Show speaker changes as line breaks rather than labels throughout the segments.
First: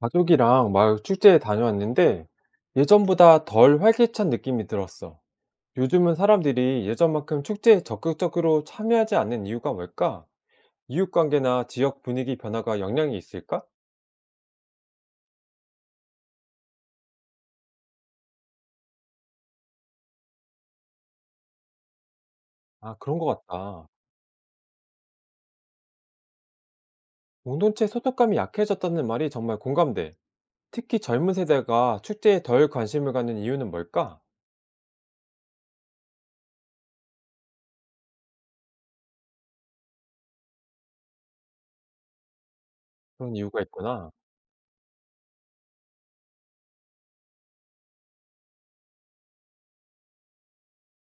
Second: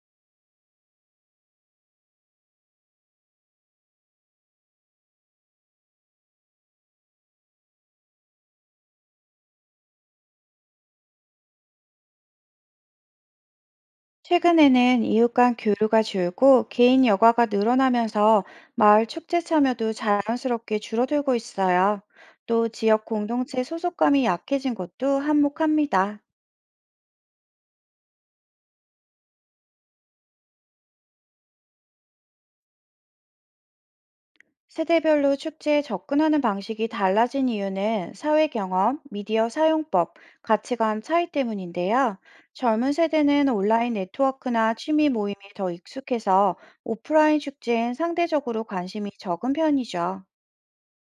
가족이랑 마을 축제에 다녀왔는데 예전보다 덜 활기찬 느낌이 들었어. 요즘은 사람들이 예전만큼 축제에 적극적으로 참여하지 않는 이유가 뭘까? 이웃관계나 지역 분위기 변화가 영향이 있을까?
최근에는 이웃 간 교류가 줄고 개인 여가가 늘어나면서 마을 축제 참여도 자연스럽게 줄어들고 있어요. 또
아,
지역
그런 것
공동체
같다.
소속감이 약해진 것도 한몫합니다.
공동체 소속감이 약해졌다는 말이 정말 공감돼. 특히 젊은 세대가 축제에 덜 관심을 갖는 이유는 뭘까?
세대별로 축제에 접근하는 방식이 달라진 이유는 사회 경험, 미디어 사용법, 가치관 차이 때문인데요. 젊은
그런
세대는
이유가
온라인
있구나.
네트워크나 취미 모임이 더 익숙해서 오프라인 축제엔 상대적으로 관심이 적은 편이죠.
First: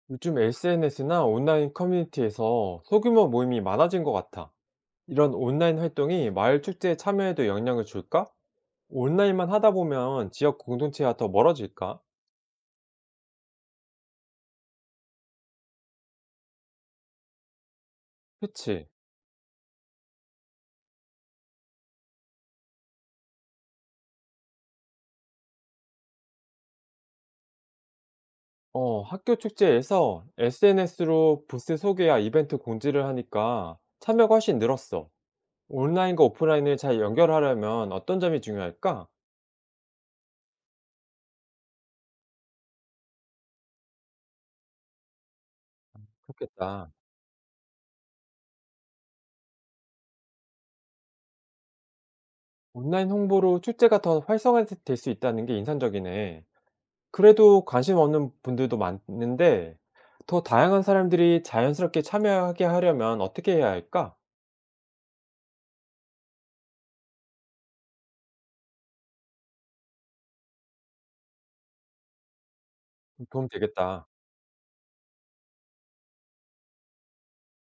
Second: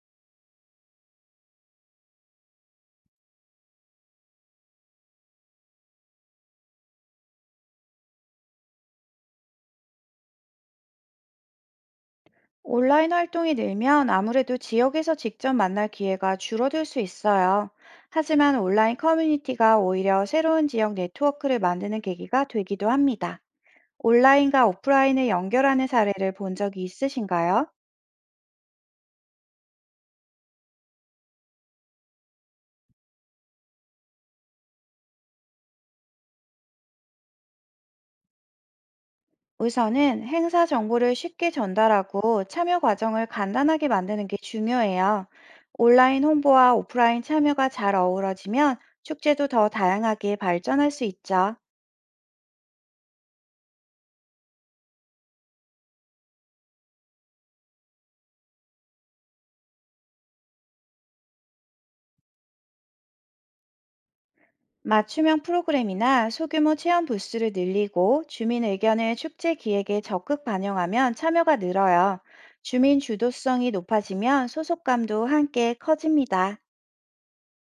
요즘 SNS나 온라인 커뮤니티에서 소규모 모임이 많아진 것 같아. 이런 온라인 활동이 마을 축제에 참여에도 영향을 줄까? 온라인만 하다 보면 지역 공동체와 더 멀어질까?
온라인 활동이 늘면 아무래도 지역에서 직접 만날 기회가 줄어들 수 있어요. 하지만
그치.
온라인 커뮤니티가 오히려 새로운 지역 네트워크를 만드는 계기가 되기도 합니다. 온라인과 오프라인을 연결하는 사례를 본 적이 있으신가요?
어, 학교 축제에서 SNS로 부스 소개와 이벤트 공지를 하니까 참여가 훨씬 늘었어. 온라인과 오프라인을 잘 연결하려면 어떤 점이 중요할까?
우선은 행사 정보를 쉽게 전달하고 참여 과정을 간단하게 만드는 게 중요해요. 온라인 홍보와
그렇겠다.
오프라인 참여가 잘 어우러지면 축제도 더 다양하게 발전할 수 있죠.
온라인 홍보로 축제가 더 활성화될 수 있다는 게 인상적이네. 그래도 관심 없는 분들도 많은데 더 다양한 사람들이 자연스럽게 참여하게 하려면 어떻게 해야 할까?
맞춤형 프로그램이나 소규모 체험 부스를 늘리고 주민 의견을 축제 기획에 적극 반영하면 참여가 늘어요. 주민
도움
주도성이
되겠다.
높아지면 소속감도 함께 커집니다.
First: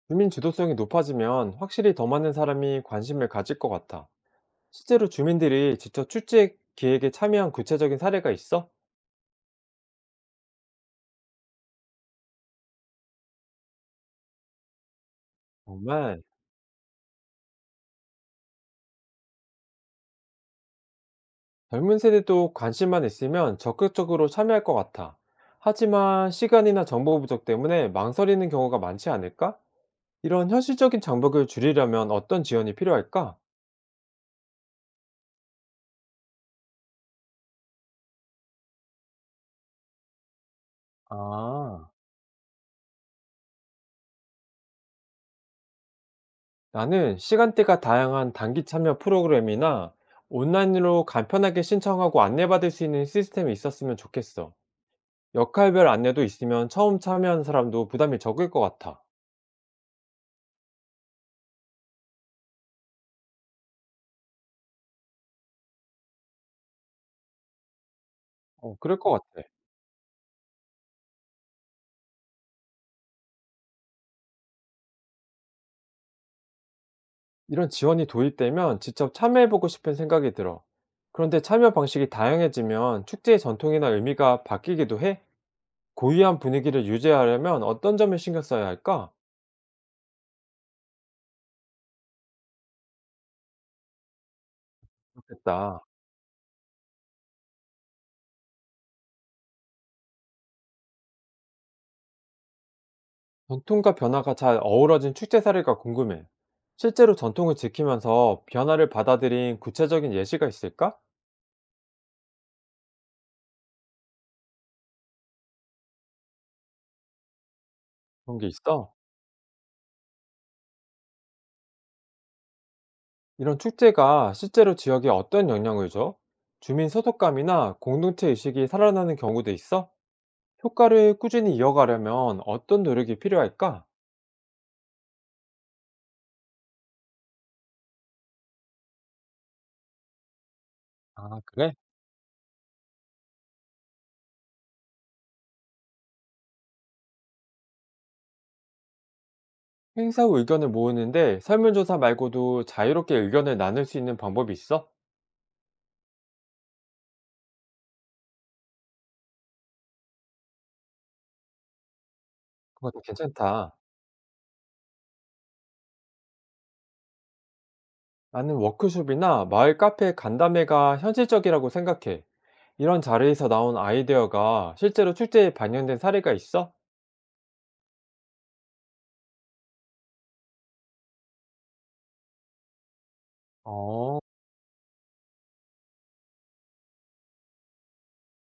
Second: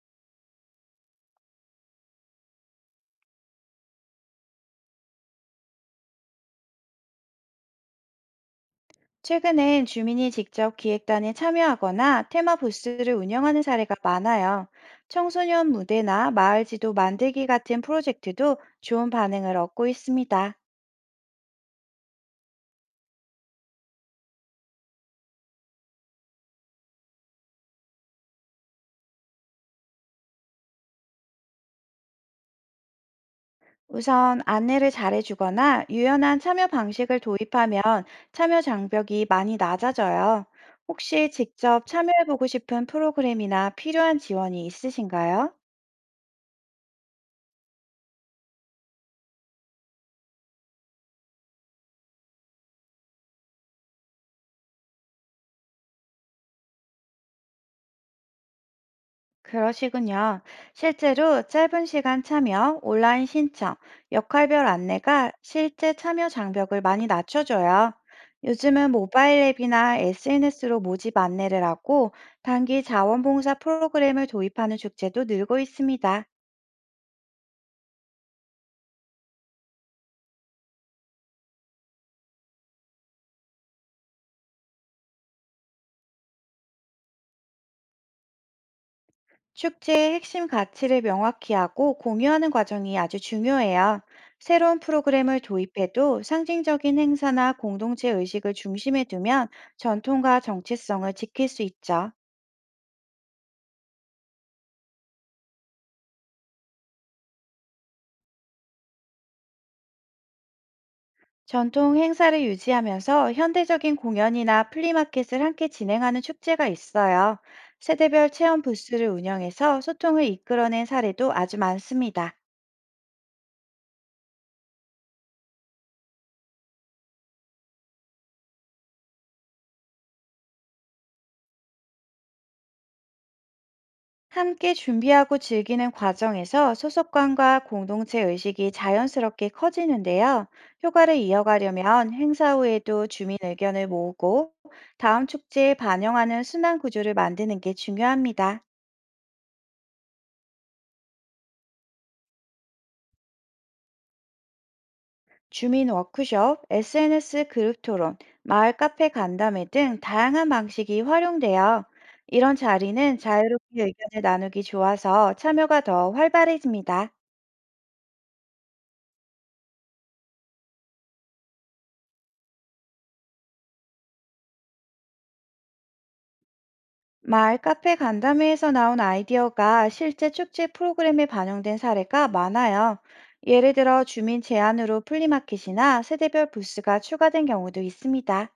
주민 주도성이 높아지면 확실히 더 많은 사람이 관심을 가질 것 같아. 실제로 주민들이 직접 출제 기획에 참여한 구체적인 사례가 있어?
최근엔 주민이 직접 기획단에 참여하거나 테마 부스를 운영하는 사례가 많아요. 청소년
정말
무대나 마을 지도 만들기 같은 프로젝트도 좋은 반응을 얻고 있습니다.
젊은 세대도 관심만 있으면 적극적으로 참여할 것 같아. 하지만 시간이나 정보 부족 때문에 망설이는 경우가 많지 않을까? 이런 현실적인 장벽을 줄이려면 어떤 지원이 필요할까?
우선 안내를 잘해주거나 유연한 참여 방식을 도입하면 참여 장벽이 많이 낮아져요. 혹시 직접
아,
참여해보고 싶은 프로그램이나 필요한 지원이 있으신가요?
나는 시간대가 다양한 단기 참여 프로그램이나 온라인으로 간편하게 신청하고 안내받을 수 있는 시스템이 있었으면 좋겠어. 역할별 안내도 있으면 처음 참여한 사람도 부담이 적을 것 같아.
그러시군요. 실제로 짧은 시간 참여, 온라인 신청, 역할별 안내가 실제 참여 장벽을 많이 낮춰줘요.
어,
요즘은
그럴 것
모바일
같아.
앱이나 SNS로 모집 안내를 하고 단기 자원봉사 프로그램을 도입하는 축제도 늘고 있습니다.
이런 지원이 도입되면 직접 참여해보고 싶은 생각이 들어. 그런데 참여 방식이 다양해지면 축제의 전통이나 의미가 바뀌기도 해? 고유한 분위기를 유지하려면 어떤 점을 신경 써야 할까?
축제의 핵심 가치를 명확히 하고 공유하는 과정이 아주 중요해요. 새로운 프로그램을
그렇겠다.
도입해도 상징적인 행사나 공동체 의식을 중심에 두면 전통과 정체성을 지킬 수 있죠.
전통과 변화가 잘 어우러진 축제 사례가 궁금해. 실제로 전통을 지키면서 변화를 받아들인 구체적인 예시가 있을까?
전통 행사를 유지하면서 현대적인 공연이나 플리마켓을 함께 진행하는 축제가 있어요. 세대별
그런 게
체험
있어?
부스를 운영해서 소통을 이끌어낸 사례도 아주 많습니다.
이런 축제가 실제로 지역에 어떤 영향을 줘? 주민 소속감이나 공동체 의식이 살아나는 경우도 있어? 효과를 꾸준히 이어가려면 어떤 노력이 필요할까?
함께 준비하고 즐기는 과정에서 소속감과 공동체 의식이 자연스럽게 커지는데요. 효과를
아, 그래?
이어가려면 행사 후에도 주민 의견을 모으고 다음 축제에 반영하는 순환 구조를 만드는 게 중요합니다.
행사 후 의견을 모으는데 설문조사 말고도 자유롭게 의견을 나눌 수 있는 방법이 있어?
주민 워크숍, SNS 그룹 토론, 마을 카페 간담회 등 다양한 방식이 활용돼요. 이런
그것
자리는 자유롭게
괜찮다.
의견을 나누기 좋아서 참여가 더 활발해집니다.
나는 워크숍이나 마을 카페 간담회가 현실적이라고 생각해. 이런 자리에서 나온 아이디어가 실제로 출제에 반영된 사례가 있어?
마을 카페 간담회에서 나온 아이디어가 실제 축제 프로그램에 반영된 사례가 많아요. 예를 들어
어,
주민 제안으로 플리마켓이나 세대별 부스가 추가된 경우도 있습니다.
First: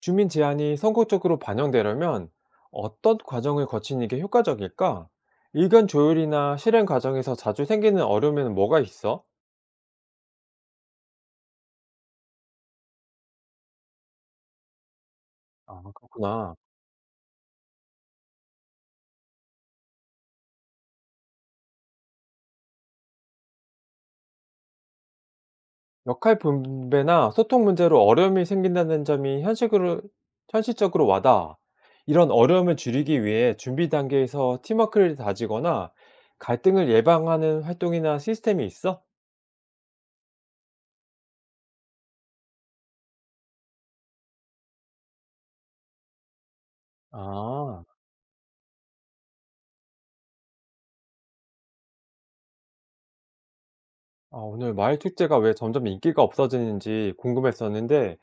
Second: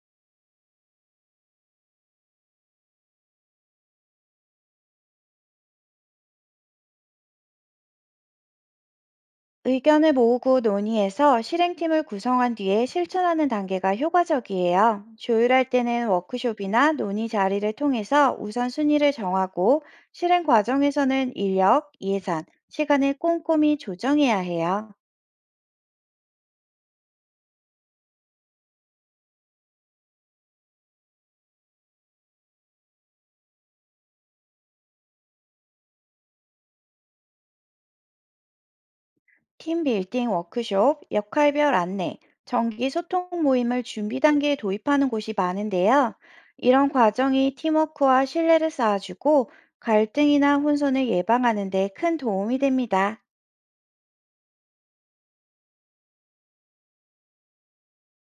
주민 제안이 선거적으로 반영되려면 어떤 과정을 거치는 게 효과적일까? 의견 조율이나 실행 과정에서 자주 생기는 어려움에는 뭐가 있어?
의견을 모으고 논의해서 실행팀을 구성한 뒤에 실천하는 단계가 효과적이에요. 조율할
아, 그렇구나.
때는
그렇구나.
워크숍이나 논의 자리를 통해서 우선순위를 정하고 실행 과정에서는 인력, 예산, 시간을 꼼꼼히 조정해야 해요.
역할 분배나 소통 문제로 어려움이 생긴다는 점이 현실으로, 현실적으로 와닿아. 이런 어려움을 줄이기 위해 준비 단계에서 팀워크를 다지거나 갈등을 예방하는 활동이나 시스템이 있어?
팀 빌딩 워크숍, 역할별 안내, 정기 소통 모임을 준비 단계에 도입하는 곳이 많은데요. 이런 과정이
아,
팀워크와 신뢰를 쌓아주고 갈등이나 혼선을 예방하는 데 큰 도움이 됩니다.
아, 오늘 마을 축제가 왜 점점 인기가 없어지는지 궁금했었는데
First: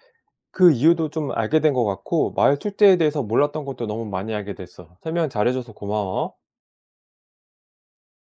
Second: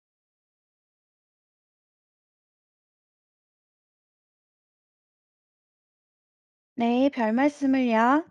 그 이유도 좀 알게 된 것 같고 마을 축제에 대해서 몰랐던 것도 너무 많이 알게 됐어. 설명 잘해줘서 고마워.
네, 별 말씀을요.